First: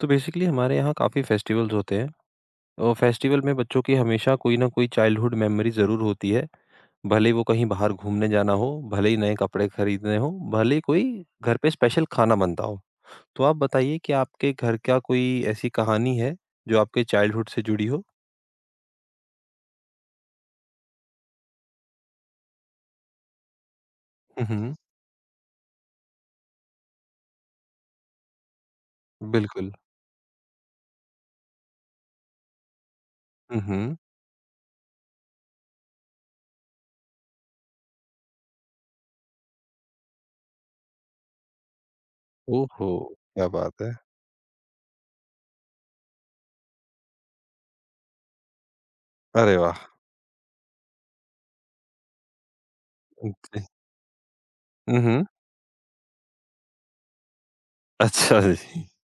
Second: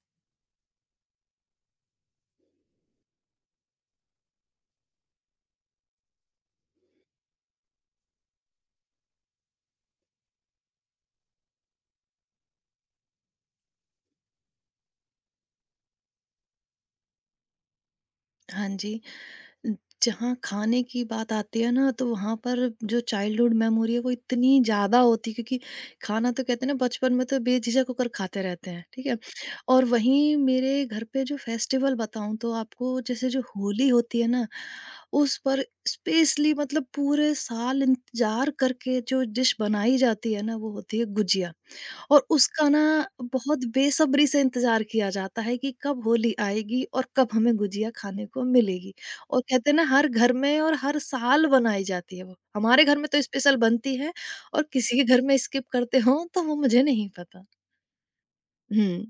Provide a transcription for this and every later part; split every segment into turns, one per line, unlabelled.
तो बेसिकली हमारे यहाँ काफ़ी फेस्टिवल्स होते हैं और फेस्टिवल में बच्चों की हमेशा कोई ना कोई चाइल्डहुड मेमोरी ज़रूर होती है। भले ही वो कहीं बाहर घूमने जाना हो, भले ही नए कपड़े खरीदने हो, भले ही कोई घर पे स्पेशल खाना बनता हो। तो आप बताइए कि आपके घर क्या कोई ऐसी कहानी है जो आपके चाइल्डहुड से जुड़ी हो?
हाँ जी। अ, जहाँ खाने की बात आती है ना, तो वहाँ पर जो चाइल्डहुड मेमोरी है वो
हुँ,
इतनी
हुँ।
ज़्यादा होती है, क्योंकि खाना तो कहते हैं ना, बचपन में तो बेझिझक होकर खाते रहते हैं, ठीक है?
बिल्कुल।
और वहीं मेरे घर पे जो फेस्टिवल बताऊँ तो आपको, जैसे जो
हुँ,
होली
हुँ।
होती है ना, उस पर स्पेशली मतलब पूरे साल इंतज़ार करके जो डिश बनाई जाती है ना, वो होती है गुजिया। और उसका ना
ओहो! क्या
बहुत
बात है।
बेसब्री से इंतजार किया जाता है कि कब होली आएगी और कब हमें गुजिया खाने को मिलेगी। और
अरे
कहते हैं
वाह!
ना, हर घर में और हर साल बनाई जाती है, वो हमारे घर में तो स्पेशल
जी।
बनती है। और किसी
हुँ,
के घर
हुँ।
में स्किप करते हो तो वो मुझे नहीं पता।
अच्छा जी।
हम्म।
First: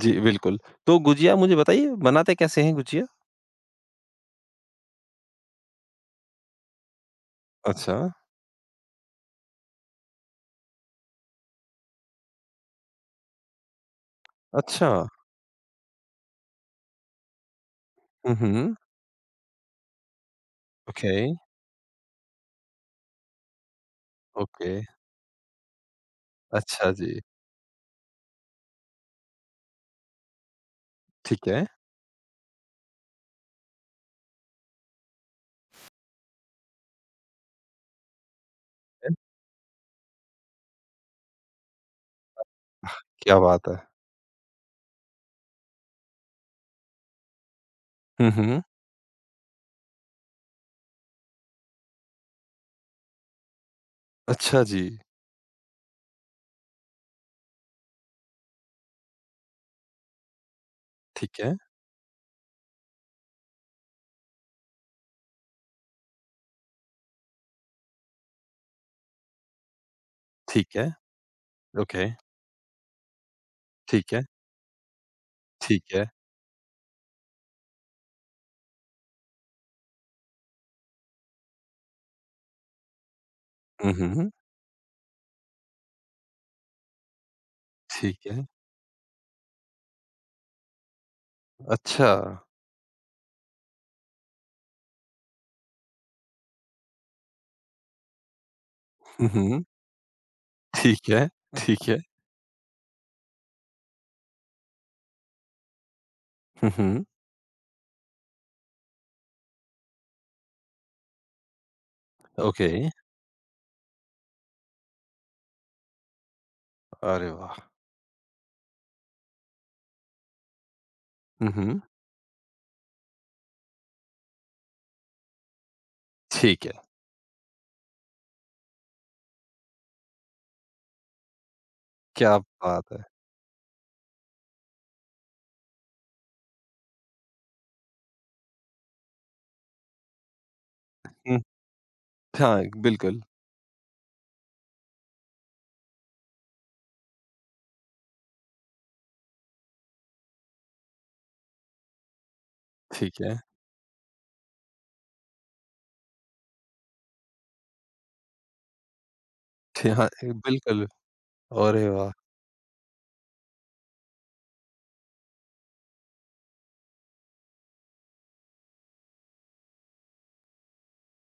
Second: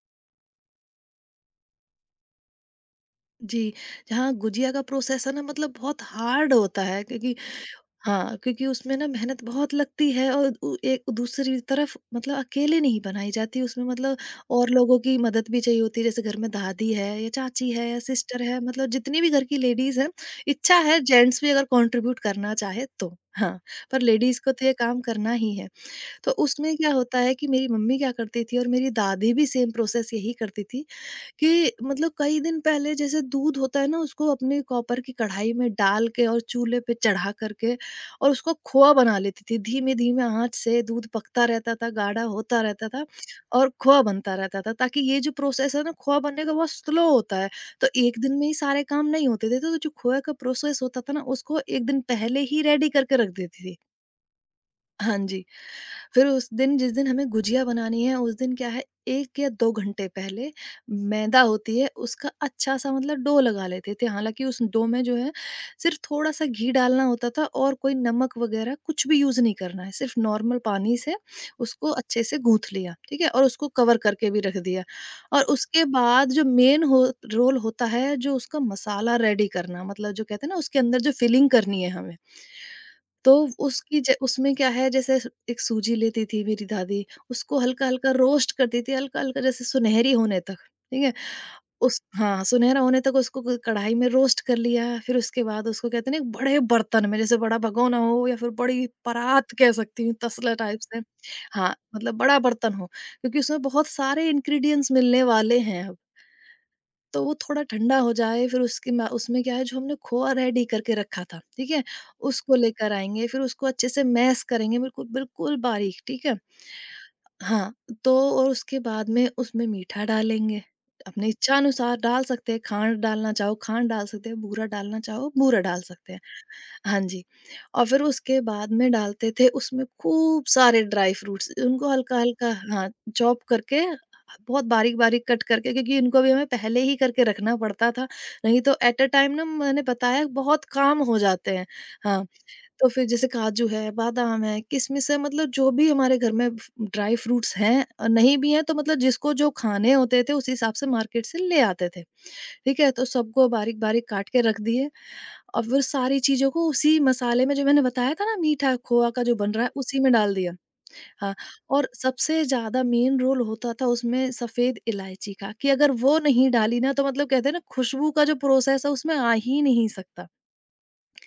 जी, बिल्कुल। तो गुजिया मुझे बताइए बनाते कैसे हैं गुजिया?
जी। जहाँ गुजिया का प्रोसेस है ना, मतलब बहुत हार्ड होता है, क्योंकि
अच्छा।
हाँ, क्योंकि उसमें ना मेहनत बहुत लगती है और उ एक दूसरी तरफ मतलब अकेले नहीं बनाई जाती, उसमें मतलब और
अच्छा।
लोगों की मदद भी चाहिए होती है। जैसे घर में दादी है या चाची है या
हुँ,
सिस्टर है,
हुँ।
मतलब जितनी भी घर की लेडीज़ हैं, इच्छा है
ओके,
जेंट्स भी अगर कंट्रीब्यूट करना चाहे तो। हाँ, पर लेडीज़ को तो ये
ओके।
काम करना ही है। तो उसमें
अच्छा
क्या होता
जी,
है कि मेरी मम्मी क्या करती थी और मेरी दादी भी सेम प्रोसेस यही करती थी,
ठीक है।
कि मतलब कई दिन पहले, जैसे दूध होता है ना, उसको अपनी कॉपर की कढ़ाई में डाल के और चूल्हे पे चढ़ा करके, और उसको खोआ
है,
बना लेती थी। धीमे-धीमे आँच से दूध पकता रहता था, गाढ़ा होता रहता था
क्या बात
और
है!
खोआ बनता रहता था, ताकि ये जो प्रोसेस है ना, खोआ बनने का बहुत स्लो होता है। तो एक
हुँ,
दिन में ही
हुँ।
सारे काम नहीं होते थे, तो जो खोए का प्रोसेस होता था ना, उसको एक दिन पहले ही रेडी करके रख देती थी।
अच्छा जी,
हाँ जी। फिर उस दिन, जिस दिन हमें गुजिया बनानी है, उस दिन क्या है, 1 या 2 घंटे पहले
ठीक
मैदा
है,
होती है उसका अच्छा-सा मतलब डो लगा लेते थे। हालाँकि उस डो में जो है, सिर्फ़ थोड़ा-सा घी डालना होता था और कोई नमक वग़ैरह कुछ भी यूज़ नहीं करना है। सिर्फ़ नॉर्मल
ठीक है,
पानी से उसको
ओके,
अच्छे से गूँथ लिया, ठीक है? और उसको कवर
ठीक है,
करके भी रख दिया। और उसके
ठीक है।
बाद जो मेन हो रोल होता है जो उसका मसाला रेडी करना, मतलब जो कहते हैं ना, उसके अंदर जो फिलिंग करनी है हमें। तो
हुँ,
उसकी ज
हुँ,
उसमें क्या है, जैसे एक सूजी लेती थी मेरी दादी, उसको हल्का-हल्का
ठीक है।
रोस्ट करती थी, हल्का-हल्का, जैसे सुनहरी होने तक, ठीक है? उस
अच्छा,
हाँ, सुनहरा होने तक उसको क कढ़ाई में रोस्ट कर लिया, फिर उसके बाद उसको, कहते हैं ना, एक बड़े बर्तन में, जैसे बड़ा भगोना हो या फिर बड़ी
हुँ,
परात
हुँ,
कह सकती हूँ, तसला टाइप से।
ठीक है,
हाँ,
ठीक है।
मतलब बड़ा बर्तन हो, क्योंकि उसमें बहुत सारे इंग्रीडिएंट्स मिलने वाले हैं।
हुँ, हुँ,
तो वो थोड़ा ठंडा हो जाए, फिर उसकी मा उसमें क्या है, जो हमने खोआ रेडी करके रखा था, ठीक है? उसको
ओके।
लेकर आएँगे, फिर उसको अच्छे से मैश करेंगे, बिल्कुल, बिल्कुल बारीक, ठीक है?
अरे वाह!
हाँ, तो और उसके बाद में उसमें मीठा डालेंगे, अपनी
हुँ,
इच्छा
हुँ,
अनुसार डाल सकते हैं, खांड डालना चाहो खांड डाल सकते हैं, बूरा डालना चाहो बूरा डाल सकते हैं।
ठीक है,
हाँ जी। और फिर उसके बाद में डालते थे उसमें खूब सारे ड्राई फ्रूट्स, उनको
क्या
हल्का-हल्का, हाँ,
बात है!
चॉप करके, बहुत बारीक-बारीक कट करके, क्योंकि इनको भी हमें पहले ही करके रखना पड़ता था, नहीं तो एट अ टाइम ना, मैंने बताया, बहुत काम हो
हुँ,
जाते हैं। हाँ,
हाँ,
तो फिर
बिल्कुल,
जैसे काजू है, बादाम है, किशमिश है, मतलब जो भी हमारे घर में फ ड्राई फ्रूट्स हैं और नहीं भी हैं, तो मतलब जिसको जो खाने होते थे, उस हिसाब से मार्केट से ले आते थे। ठीक है? तो
ठीक है,
सबको बारीक-बारीक काट के रख दिए और वो सारी चीज़ों को उसी मसाले में, जो मैंने बताया था ना, मीठा खोआ का जो बन रहा है,
ठी
उसी
हाँ,
में
ए,
डाल दिया।
बिल्कुल।
हाँ,
अरे
और
वाह!
सबसे ज़्यादा मेन रोल होता था उसमें सफ़ेद इलायची का, कि अगर वो नहीं डाली ना, तो मतलब कहते हैं ना, खुशबू का जो प्रोसेस है उसमें आ ही नहीं सकता।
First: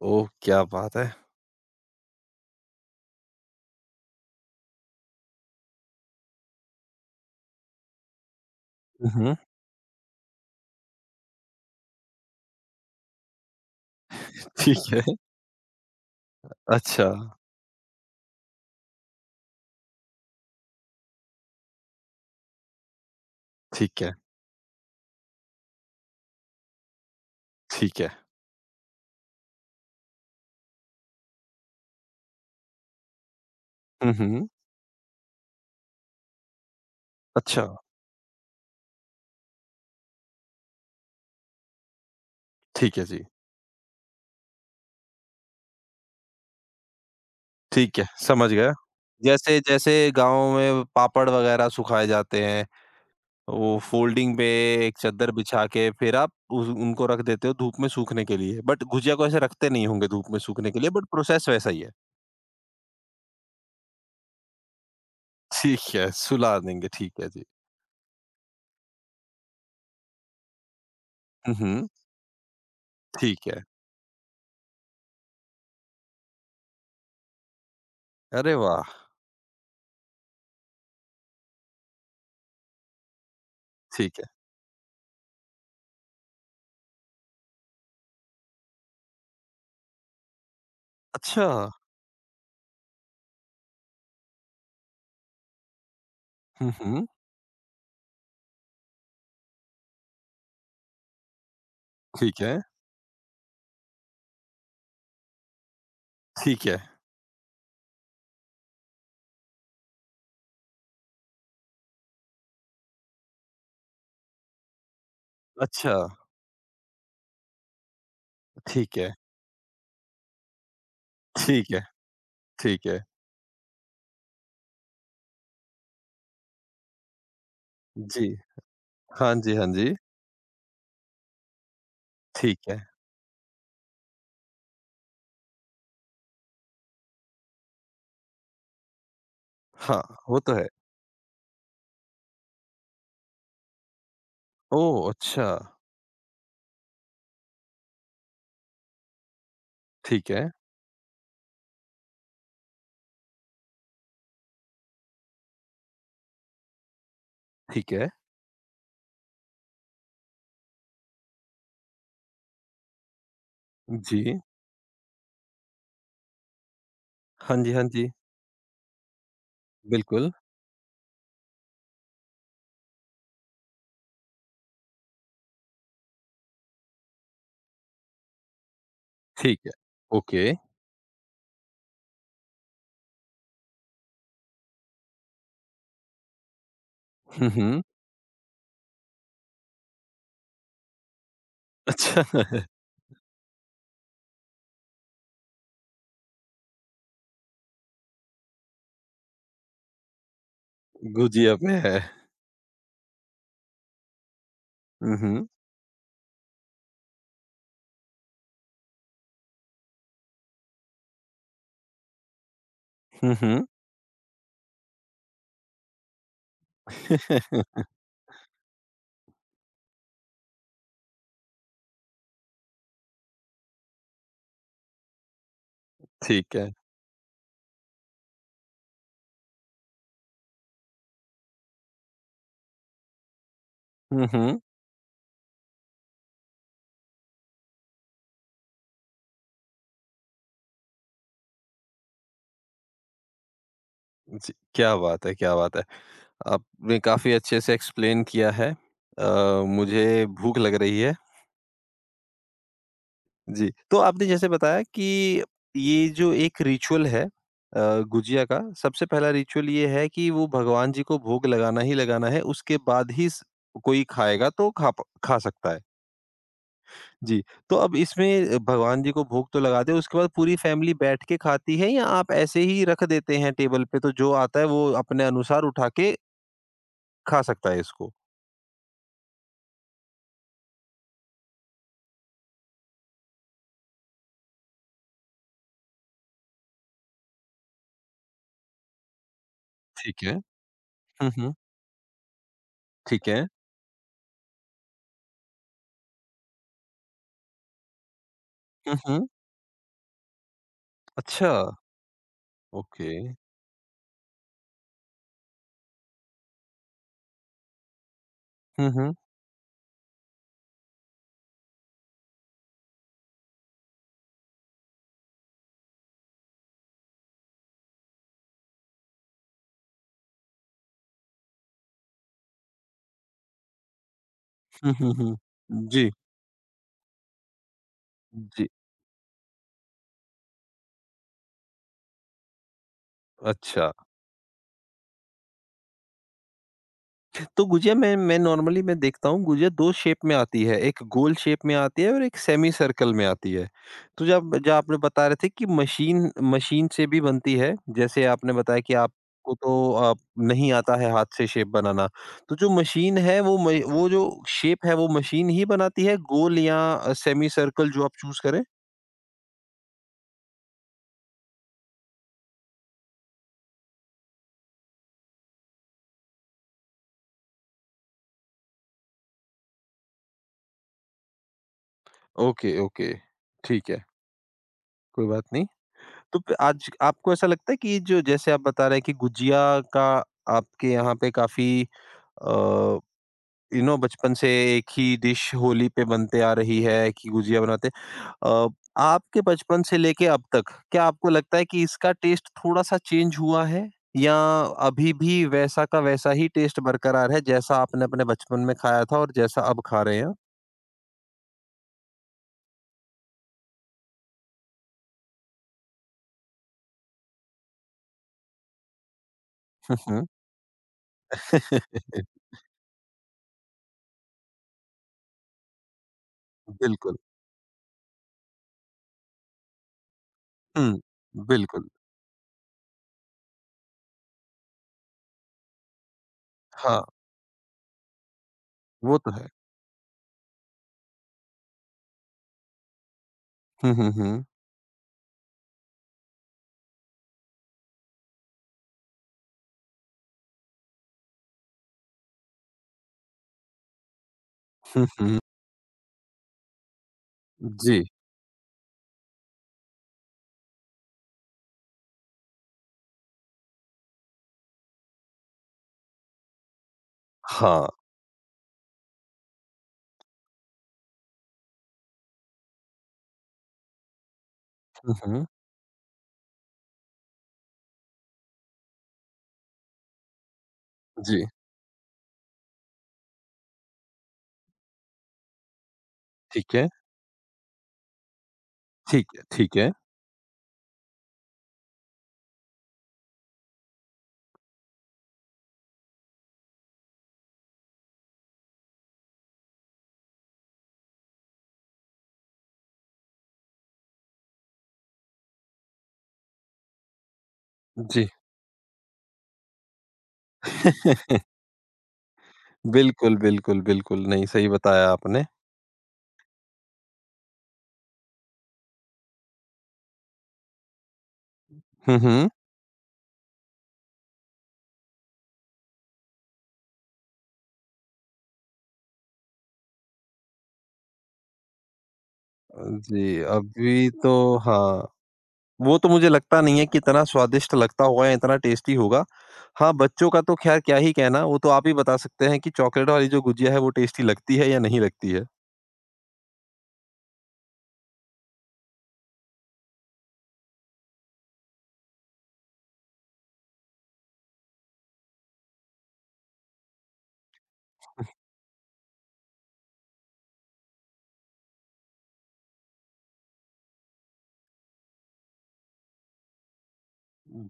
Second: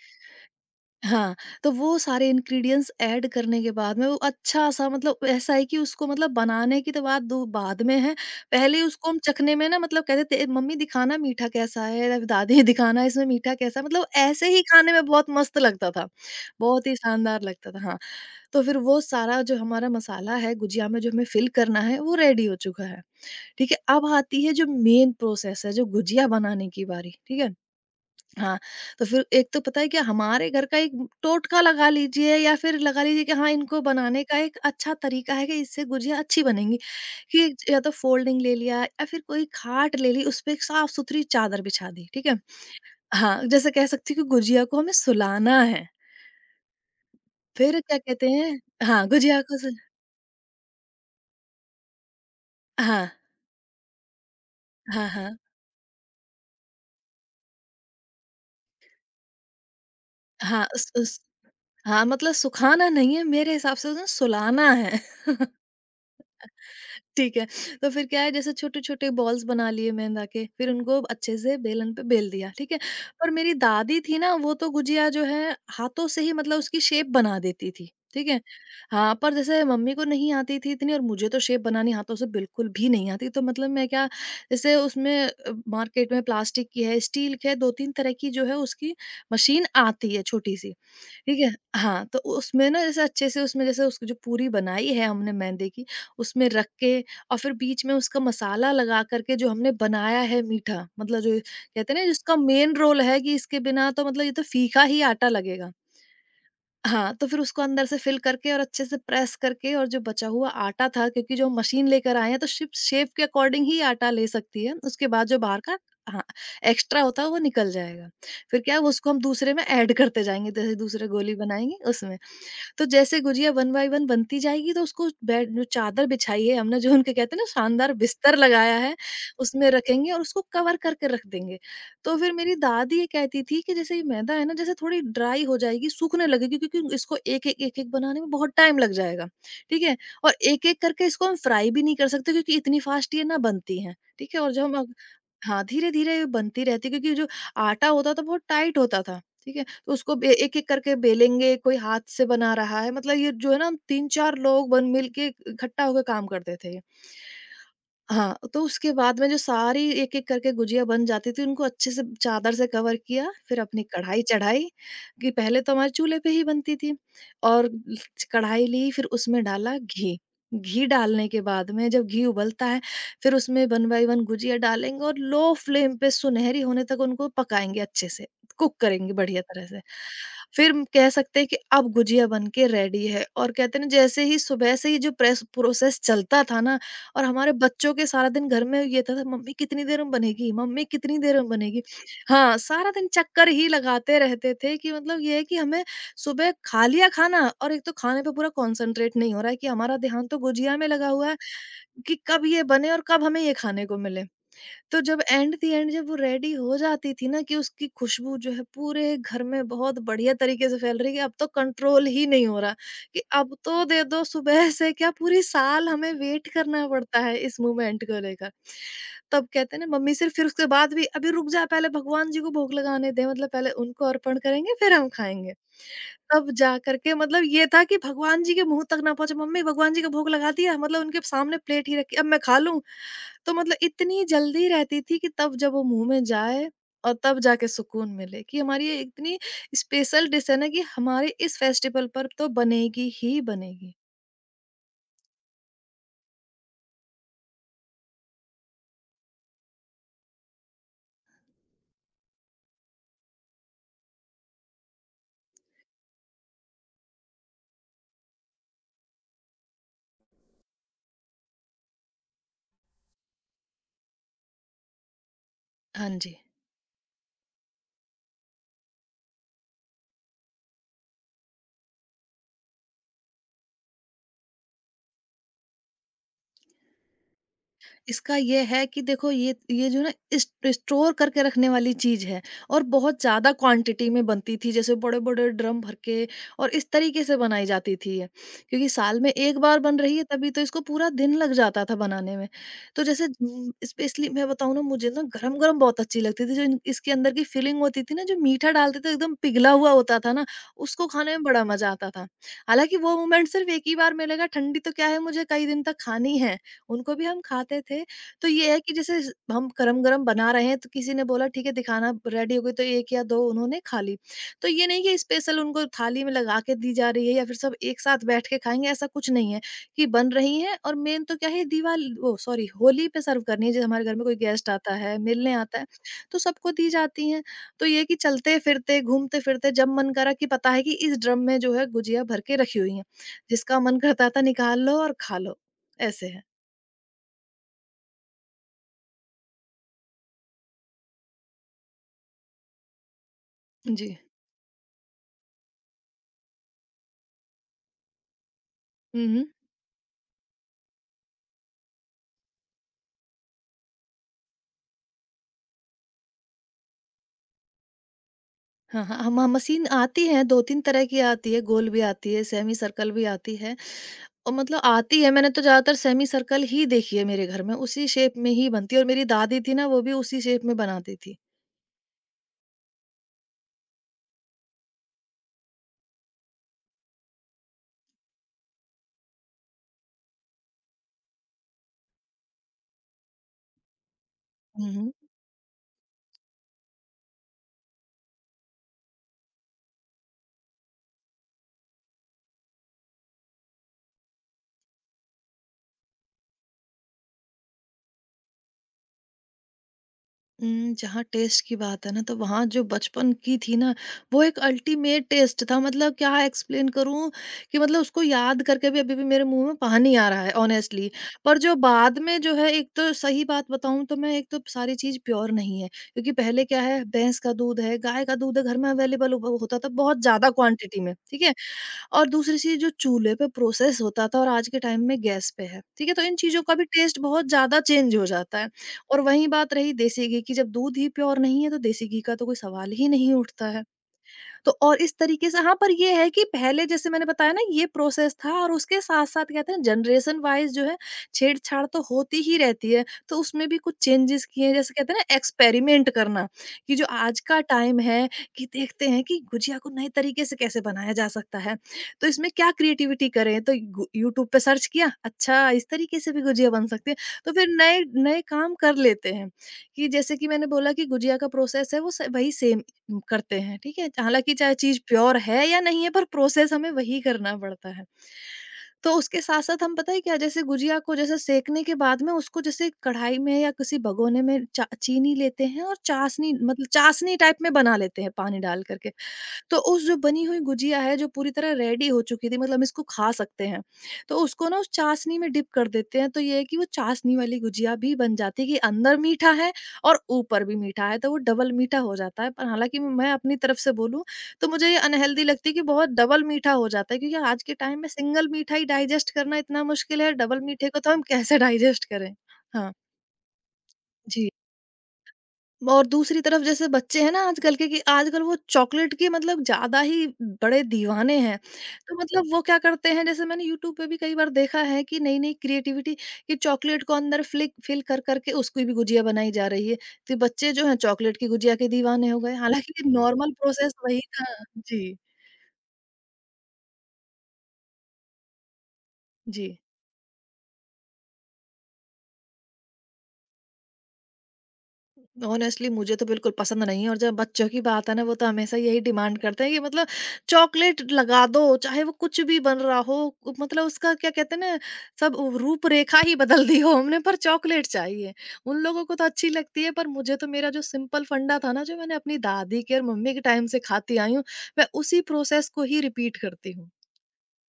ओह, क्या बात है!
हाँ, तो वो सारे इंग्रीडिएंट्स ऐड करने के बाद में वो अच्छा-सा मतलब ऐसा है कि उसको मतलब बनाने की तो बात दू बाद में है, पहले उसको
हुँ,
हम
हुँ,
चखने में ना मतलब कहते थे, "मम्मी दिखाना मीठा कैसा है? या दादी दिखाना इसमें मीठा कैसा है?" मतलब ऐसे ही खाने
ठीक है,
में बहुत मस्त लगता था, बहुत ही
अच्छा,
शानदार लगता था, हाँ। तो फिर वो सारा जो हमारा मसाला है गुजिया में, जो हमें फिल करना है, वो रेडी हो चुका है, ठीक है?
ठीक
अब
है,
आती है जो मेन प्रोसेस है, जो गुजिया बनाने की बारी, ठीक है?
ठीक है।
हाँ, तो फिर एक तो पता है क्या, हमारे घर का एक टोटका लगा लीजिए या फिर लगा लीजिए कि हाँ, इनको
हुँ,
बनाने का
हुँ,
एक अच्छा तरीका है कि इससे गुजिया अच्छी बनेंगी, कि
अच्छा।
या तो फोल्डिंग ले लिया या फिर कोई खाट ले ली, उस पे एक साफ-सुथरी चादर बिछा दी, ठीक है?
ठीक है जी।
हाँ, जैसे कह सकती हूँ कि गुजिया को हमें सुलाना है, फिर क्या
ठीक है,
कहते
समझ
हैं,
गया।
हाँ, गुजिया को
जैसे
सुल
जैसे गाँव में पापड़ वग़ैरह सुखाए जाते हैं,
हाँ,
वो फ़ोल्डिंग पे एक
हाँ,
चद्दर
हाँ,
बिछा के फिर आप उस उनको रख देते हो धूप में सूखने के लिए, बट गुजिया को ऐसे रखते नहीं होंगे धूप में
हाँ,
सूखने के लिए
उस
बट
उस
प्रोसेस वैसा ही है।
हाँ, मतलब सुखाना नहीं है मेरे हिसाब से, उसे सुलाना है।
ठीक है, सुला देंगे, ठीक है
ठीक
जी।
है। तो फिर क्या है, जैसे छोटे-छोटे बॉल्स बना लिए मैदा के, फिर उनको अच्छे
हुँ,
से
हुँ,
बेलन पे बेल दिया, ठीक है। पर
ठीक
मेरी
है।
दादी थी ना, वो तो गुजिया जो है हाथों से ही मतलब उसकी शेप बना देती थी, ठीक है।
अरे वाह!
हाँ, पर जैसे मम्मी को नहीं आती थी इतनी, और मुझे तो शेप बनानी हाथों से बिल्कुल भी नहीं आती। तो मतलब मैं क्या,
ठीक है।
जैसे उसमें मार्केट में प्लास्टिक की है, स्टील की है, 2-3 तरह की जो है उसकी मशीन आती है, छोटी-सी। ठीक
अच्छा।
है? हाँ, तो उसमें ना जैसे अच्छे से उसमें जैसे उसकी जो पूरी बनाई है हमने मैदे की, उसमें रख
हुँ,
के
हुँ,
और फिर बीच में उसका मसाला लगा कर के, जो हमने बनाया है मीठा, मतलब जो कहते हैं ना, जिसका
ठीक है,
मेन रोल है कि इसके बिना तो मतलब ये तो फीका ही आटा लगेगा।
ठीक है।
हाँ, तो फिर उसको अंदर से फिल करके और अच्छे से प्रेस करके, और जो बचा हुआ आटा था, क्योंकि जो हम मशीन लेकर आए हैं तो सिर्फ़ शेप के अकॉर्डिंग ही आटा ले सकती है। उसके बाद जो बाहर का,
अच्छा,
हाँ, एक्स्ट्रा होता है वो निकल जाएगा। फिर क्या है, वो
ठीक
उसको
है,
हम दूसरे में ऐड करते जाएँगे, जैसे दूसरे गोली
ठीक
बनाएँगे
है,
उसमें।
ठीक
तो
है।
जैसे गुजिया 1 बाय 1 बनती जाएगी, तो उसको, बेड जो चादर बिछाई है हमने, जो उनके, कहते हैं ना, शानदार
जी।
बिस्तर लगाया है,
हाँ जी, हाँ
उसमें
जी।
रखेंगे और उसको कवर करके रख देंगे। तो फिर मेरी
ठीक है।
दादी ये कहती थी कि जैसे ये मैदा है ना, जैसे थोड़ी ड्राई हो जाएगी, सूखने लगेगी, क्योंकि इसको एक-एक, एक-एक बनाने में बहुत टाइम लग जाएगा, ठीक है?
हाँ,
और
वो तो है।
एक-एक करके इसको हम फ्राई भी नहीं कर सकते, क्योंकि इतनी फास्ट ये ना बनती हैं, ठीक है? और जब हम,
ओह! अच्छा,
हाँ, धीरे-धीरे बनती रहती है, क्योंकि जो आटा होता था बहुत टाइट होता था, ठीक है? तो उसको
ठीक
बे
है,
एक-एक करके बेलेंगे, कोई हाथ से बना रहा है, मतलब ये जो है ना, हम 3-4 लोग बन मिल के इकट्ठा होके काम करते थे ये।
ठीक है।
हाँ, तो उसके बाद में जो सारी एक-एक करके गुजिया बन जाती थी, उनको अच्छे से चादर से कवर किया, फिर अपनी कढ़ाई
जी।
चढ़ाई, कि पहले तो हमारे चूल्हे पे ही बनती थी,
हाँ
और
जी, हाँ जी।
कढ़ाई ली, फिर उसमें डाला घी।
बिल्कुल,
घी डालने के बाद में जब घी उबलता है, फिर उसमें 1 बाय 1 गुजिया डालेंगे और लो फ्लेम पे सुनहरी होने तक उनको पकाएँगे अच्छे से, कुक करेंगे बढ़िया
ठीक
तरह
है।
से।
ओके।
फिर हम कह सकते हैं कि अब गुजिया बन के रेडी है, और कहते हैं ना, जैसे ही सुबह से ही जो प्रेस प्रोसेस चलता था ना, और
हुँ,
हमारे
हुँ।
बच्चों के सारा दिन घर में ये था, मम्मी कितनी देर में बनेगी, मम्मी कितनी देर में बनेगी।
अच्छा,
हाँ, सारा दिन चक्कर ही लगाते रहते थे कि मतलब ये है कि हमें सुबह खा लिया खाना, और एक तो खाने पे पूरा कॉन्संट्रेट नहीं हो रहा है, कि हमारा ध्यान तो गुजिया में लगा हुआ है
गुझिया पे है।
कि कब ये बने और कब हमें ये खाने को मिले। तो
हुँ,
जब
हुँ।
एंड द एंड जब वो रेडी हो जाती थी ना, कि उसकी खुशबू जो है पूरे घर में बहुत बढ़िया तरीके से फैल रही है, अब तो कंट्रोल ही नहीं हो रहा, कि
हुँ,
अब
हुँ।
तो दे दो, सुबह से क्या पूरी साल हमें वेट करना पड़ता है इस मोमेंट को लेकर। तब कहते हैं ना, मम्मी, सिर्फ फिर उसके बाद भी, अभी रुक जा, पहले भगवान जी को भोग लगाने दे, मतलब पहले उनको अर्पण करेंगे फिर हम खाएँगे। तब
ठीक है।
जा करके मतलब ये था कि भगवान जी के मुँह तक ना पहुँचे, मम्मी भगवान जी का भोग लगा दिया, मतलब उनके सामने प्लेट ही रखी, अब मैं खा लूँ। तो मतलब इतनी
हुँ, हुँ।
जल्दी रहती थी कि तब जब वो मुँह में जाए और तब जाके सुकून मिले कि हमारी ये इतनी स्पेशल डिश है ना कि हमारे इस फेस्टिवल पर तो बनेगी ही बनेगी।
जी, क्या बात है, क्या बात है! आपने काफ़ी अच्छे से एक्सप्लेन किया है। अ, मुझे भूख लग रही है। जी, तो आपने जैसे बताया कि ये जो एक रिचुअल है, अ, गुजिया का, सबसे पहला रिचुअल ये है कि वो भगवान जी को भोग लगाना ही लगाना है, उसके बाद ही स कोई खाएगा तो खा सकता है।
हाँ जी।
जी, तो अब इसमें भगवान जी को भोग तो लगाते हो, उसके बाद पूरी फैमिली बैठ के खाती है या आप ऐसे ही रख देते हैं टेबल पे, तो जो आता है वो अपने अनुसार उठा के खा सकता है इसको?
इसका ये है कि देखो ये जो ना इस स्टोर करके रखने वाली चीज़ है और बहुत ज़्यादा क्वांटिटी में बनती थी, जैसे बड़े-बड़े ड्रम भर के, और इस तरीके से बनाई जाती थी ये। क्योंकि साल में 1 बार बन रही
ठीक
है
है।
तभी तो इसको पूरा
हुँ,
दिन लग
हुँ,
जाता था बनाने में। तो जैसे
ठीक है।
स्पेशली मैं बताऊँ ना, मुझे ना गरम-गरम बहुत अच्छी लगती थी, जो इन इसके अंदर की फिलिंग होती थी ना, जो मीठा
हुँ,
डालते थे
हुँ,
एकदम पिघला हुआ होता था ना, उसको खाने में
अच्छा,
बड़ा मज़ा आता था। हालाँकि
ओके।
वो मोमेंट सिर्फ़ एक ही बार मिलेगा, ठंडी तो क्या है, मुझे कई दिन तक खानी है। उनको भी हम खाते थे। तो ये है
हुँ,
कि
हुँ,
जैसे स हम गरम-गरम बना रहे हैं तो किसी ने बोला ठीक है, दिखाना रेडी हो गई, तो 1 या 2 उन्होंने खा ली। तो ये नहीं कि स्पेशल उनको थाली में लगा के दी जा रही है या फिर सब एक साथ बैठ के खाएँगे, ऐसा कुछ नहीं है। कि बन रही हैं और मेन तो क्या है, दिवाल ओह सॉरी होली पे सर्व करनी है, जैसे हमारे घर में कोई गेस्ट
हुँ,
आता
हुँ,
है,
हुँ।
मिलने आता है
जी,
तो सबको दी जाती हैं। तो ये है कि
जी।
चलते-फिरते, घूमते-फिरते जब मन करा, कि पता है कि इस ड्रम में जो है गुजिया भर के रखी हुई हैं। जिसका
अच्छा,
मन करता था निकाल लो और खा लो। ऐसे है।
तो गुजिया मैं नॉर्मली मैं देखता हूँ गुजिया 2 शेप में आती है, एक गोल शेप में आती है और एक सेमी सर्कल में आती है।
जी।
तो जब जब आपने बता रहे थे कि मशीन मशीन से भी बनती है, जैसे आपने बताया कि
हुँ, हुँ।
आपको तो नहीं आता है हाथ से शेप बनाना। तो जो मशीन है वो जो शेप है वो मशीन ही बनाती है, गोल या सेमी सर्कल जो आप चूज़ करें?
हाँ, हाँ, हाँ, मशीन आती है, 2-3 तरह की आती है, गोल भी आती है, सेमी सर्कल भी आती है और मतलब आती है। मैंने तो ज़्यादातर सेमी सर्कल ही देखी है मेरे घर में, उसी शेप में ही बनती है, और मेरी दादी थी ना, वो भी उसी शेप में बनाती थी।
ओके, ओके, ठीक है, कोई बात नहीं। तो प आज आपको ऐसा लगता है कि जो जैसे आप बता रहे हैं कि गुजिया का आपके यहाँ पे काफ़ी अ, यू नो बचपन से एक
हुँ, हुँ।
ही डिश होली पे बनते आ रही है कि गुजिया बनाते हैं। अ, आपके बचपन से लेके अब तक क्या आपको लगता है कि इसका टेस्ट थोड़ा-सा चेंज हुआ है? या अभी भी वैसा का वैसा ही टेस्ट बरकरार है जैसा आपने अपने बचपन में खाया था और जैसा अब खा रहे हैं?
जहाँ टेस्ट की बात है ना, तो वहाँ जो बचपन की थी ना, वो एक अल्टीमेट टेस्ट था। मतलब क्या एक्सप्लेन करूँ कि मतलब उसको याद करके भी अभी भी मेरे मुँह में
हुँ,
पानी
हुँ।
आ रहा है ऑनेस्टली। पर जो बाद में जो है, एक तो सही बात बताऊँ तो मैं एक तो सारी चीज़ प्योर नहीं है। क्योंकि पहले क्या है,
बिल्कुल।
भैंस का दूध है, गाय का दूध है, घर में अवेलेबल उब होता था बहुत ज़्यादा
हुँ,
क्वांटिटी में, ठीक है?
बिल्कुल।
और दूसरी चीज़, जो चूल्हे पे प्रोसेस होता था और आज के टाइम में गैस पे है, ठीक है? तो इन चीज़ों का भी
हाँ,
टेस्ट बहुत ज़्यादा चेंज हो जाता है।
वो
और
तो है।
वहीं बात रही देसी घी की, जब दूध ही प्योर नहीं है तो देसी घी का तो कोई सवाल ही नहीं उठता है।
हुँ, हुँ, हुँ।
तो और इस तरीके से हाँ। पर ये है कि पहले जैसे मैंने बताया ना, ये प्रोसेस था, और उसके साथ-साथ कहते हैं जनरेशन वाइज़ जो है छेड़-छाड़ तो होती ही रहती है, तो उसमें भी कुछ चेंजेज़ किए हैं, जैसे
हुँ,
कहते हैं ना
हुँ।
एक्सपेरिमेंट करना, कि जो आज का टाइम
जी,
है, कि देखते हैं कि गुजिया को नए तरीके से कैसे बनाया जा सकता है। तो इसमें क्या क्रिएटिविटी करें? तो गू यूट्यूब पे सर्च किया, अच्छा इस तरीके से भी गुजिया बन सकती है, तो फिर
हाँ।
नए नए काम कर लेते हैं। कि जैसे कि मैंने बोला कि गुजिया का प्रोसेस है वो स वही सेम हम करते हैं, ठीक है? हालाँकि चाहे चीज़
हुँ,
प्योर
हुँ।
है या नहीं है, पर प्रोसेस हमें वही करना पड़ता है। तो उसके साथ-साथ हम पता है क्या, जैसे गुजिया को जैसे
जी,
सेकने के बाद में, उसको जैसे कढ़ाई में या किसी भगोने में चा चीनी लेते हैं और चाशनी
ठीक है,
मतलब चाशनी टाइप में बना लेते हैं पानी डाल करके।
ठीक है,
तो
ठीक है।
उस जो बनी हुई गुजिया है, जो पूरी तरह रेडी हो चुकी थी, मतलब हम इसको खा सकते हैं, तो उसको ना उस चाशनी में डिप कर देते हैं। तो ये है कि वो चाशनी वाली गुजिया भी बन जाती है कि अंदर मीठा है और ऊपर भी मीठा है, तो वो डबल मीठा हो जाता है। पर हालाँकि मैं अपनी तरफ से बोलूँ तो मुझे ये अनहेल्दी लगती है कि बहुत डबल मीठा हो जाता है, क्योंकि आज के टाइम में
जी।
सिंगल मीठा ही डाइजेस्ट करना इतना मुश्किल है, डबल मीठे को तो हम कैसे डाइजेस्ट करें? हाँ।
बिल्कुल, बिल्कुल, बिल्कुल। नहीं,
जी।
सही बताया आपने।
और दूसरी तरफ जैसे बच्चे हैं ना आजकल के, कि आजकल वो चॉकलेट के मतलब ज़्यादा ही बड़े दीवाने हैं। तो
हुँ, हुँ।
मतलब वो क्या करते हैं, जैसे मैंने यूट्यूब पे भी कई बार देखा है कि नई-नई क्रिएटिविटी, कि चॉकलेट को अंदर फ़्लिक फ़िल कर कर के उसकी भी गुजिया बनाई जा रही है। तो बच्चे जो हैं चॉकलेट की गुजिया के दीवाने हो गए। हालाँकि
जी,
नॉर्मल प्रोसेस
अभी
वही
तो
था।
हाँ,
जी,
वो तो मुझे लगता नहीं है कि इतना स्वादिष्ट लगता होगा या इतना टेस्टी होगा।
जी।
हाँ, बच्चों का तो ख़ैर क्या ही कहना, वो तो आप ही बता सकते हैं कि चॉकलेट वाली जो गुजिया है वो टेस्टी लगती है या नहीं लगती है।
ऑनेस्टली मुझे तो बिल्कुल पसंद नहीं है, और जब बच्चों की बात है ना, वो तो हमेशा यही डिमांड करते हैं कि मतलब चॉकलेट लगा दो, चाहे वो कुछ भी बन रहा हो, मतलब उसका क्या कहते हैं ना, सब रूपरेखा ही बदल दी हो हमने, पर चॉकलेट चाहिए। उन लोगों को तो अच्छी लगती है, पर मुझे तो मेरा जो सिंपल फंडा था ना, जो मैंने अपनी दादी के और मम्मी के टाइम से खाती आई हूँ, मैं उसी प्रोसेस को ही रिपीट करती हूँ।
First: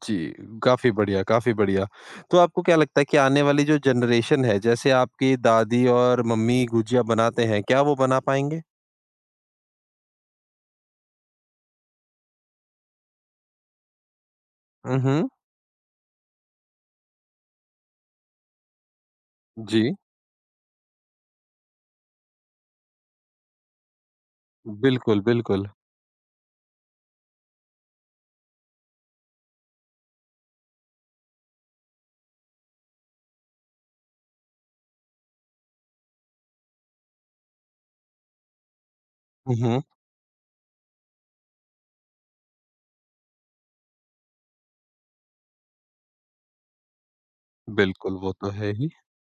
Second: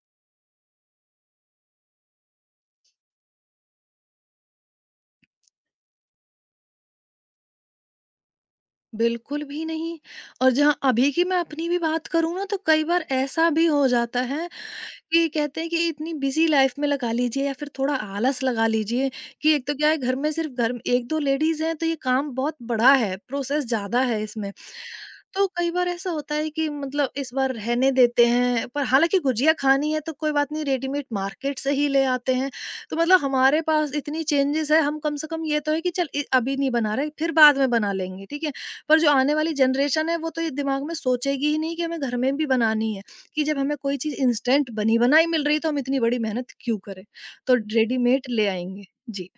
जी, काफ़ी बढ़िया, काफ़ी बढ़िया। तो आपको क्या लगता है कि आने वाली जो जनरेशन है, जैसे आपकी दादी और मम्मी गुजिया बनाते हैं, क्या वो बना पाएँगे?
बिल्कुल भी नहीं। और जहाँ अभी की मैं अपनी भी बात करूँ ना, तो कई बार ऐसा भी हो जाता है
हुँ,
कि
हुँ।
कहते हैं कि इतनी बिज़ी लाइफ़ में लगा लीजिए या फिर थोड़ा आलस लगा लीजिए, कि एक तो क्या
जी,
है, घर में सिर्फ़ घर 1-2 लेडीज़ हैं, तो ये काम बहुत बड़ा है, प्रोसेस ज़्यादा है इसमें।
बिल्कुल,
तो
बिल्कुल।
कई बार ऐसा होता है कि मतलब इस बार रहने देते हैं, पर हालाँकि गुजिया खानी है तो कोई बात नहीं, रेडीमेड मार्केट से ही ले आते हैं। तो मतलब हमारे पास इतनी चेंजेस है, हम कम से कम ये तो है कि चल इ अभी नहीं बना रहे, फिर बाद में बना लेंगे, ठीक है? पर जो आने वाली
हुँ, हुँ।
जनरेशन है, वो तो ये दिमाग में सोचेगी ही नहीं कि हमें घर में भी बनानी है। कि जब हमें कोई चीज़ इंस्टेंट बनी-बनाई मिल रही है, तो हम इतनी बड़ी मेहनत क्यों करें? तो
बिल्कुल,
रेडीमेड
वो
ले
तो है
आएँगे।
ही।
जी।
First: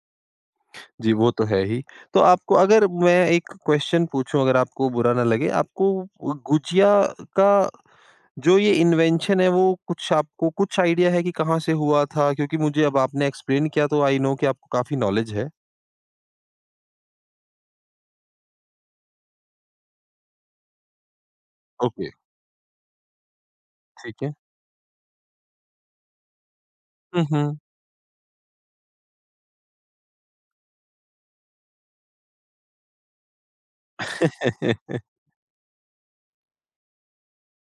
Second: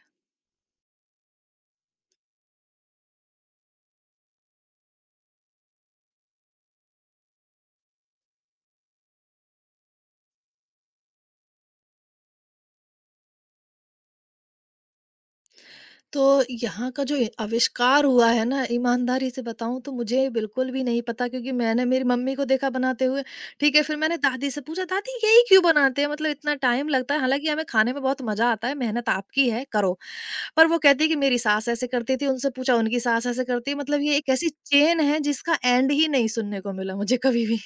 जी, वो तो है ही। तो आपको अगर मैं एक क्वेश्चन पूछूँ अगर आपको बुरा ना लगे, आपको गुजिया का जो ये इन्वेंशन है वो कुछ आपको कुछ आइडिया है कि कहाँ से हुआ था? क्योंकि मुझे अब आपने एक्सप्लेन किया तो आई नो कि आपको काफ़ी नॉलेज है।
तो यहाँ का जो ए आविष्कार हुआ है ना, ईमानदारी से बताऊँ तो मुझे बिल्कुल भी नहीं पता, क्योंकि मैंने मेरी
ओके,
मम्मी को देखा बनाते हुए, ठीक है, फिर मैंने
ठीक है।
दादी से पूछा, "दादी यही क्यों बनाते हैं? मतलब इतना टाइम लगता है,
हुँ,
हालाँकि
हुँ।
हमें खाने में बहुत मज़ा आता है, मेहनत आपकी है, करो।" पर वो कहती है कि मेरी सास ऐसे करती थी, उनसे पूछा उनकी सास ऐसे करती है, मतलब ये एक ऐसी चेन है जिसका एंड ही नहीं सुनने को मिला मुझे कभी भी।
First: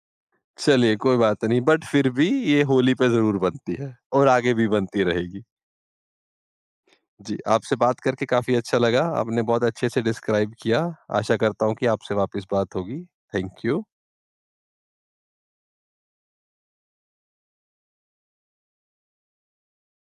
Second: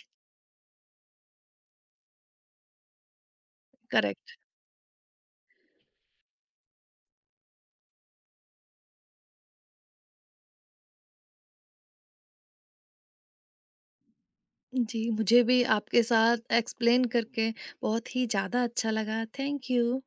चलिए कोई बात नहीं बट फिर भी ये होली पे ज़रूर बनती है और
करेक्ट।
आगे भी बनती रहेगी। जी, आपसे बात करके काफ़ी अच्छा लगा। आपने बहुत अच्छे से डिस्क्राइब किया। आशा करता हूँ कि आपसे वापस बात होगी। Thank you.
जी, मुझे भी आपके साथ एक्सप्लेन करके बहुत ही ज़्यादा अच्छा लगा। Thank you.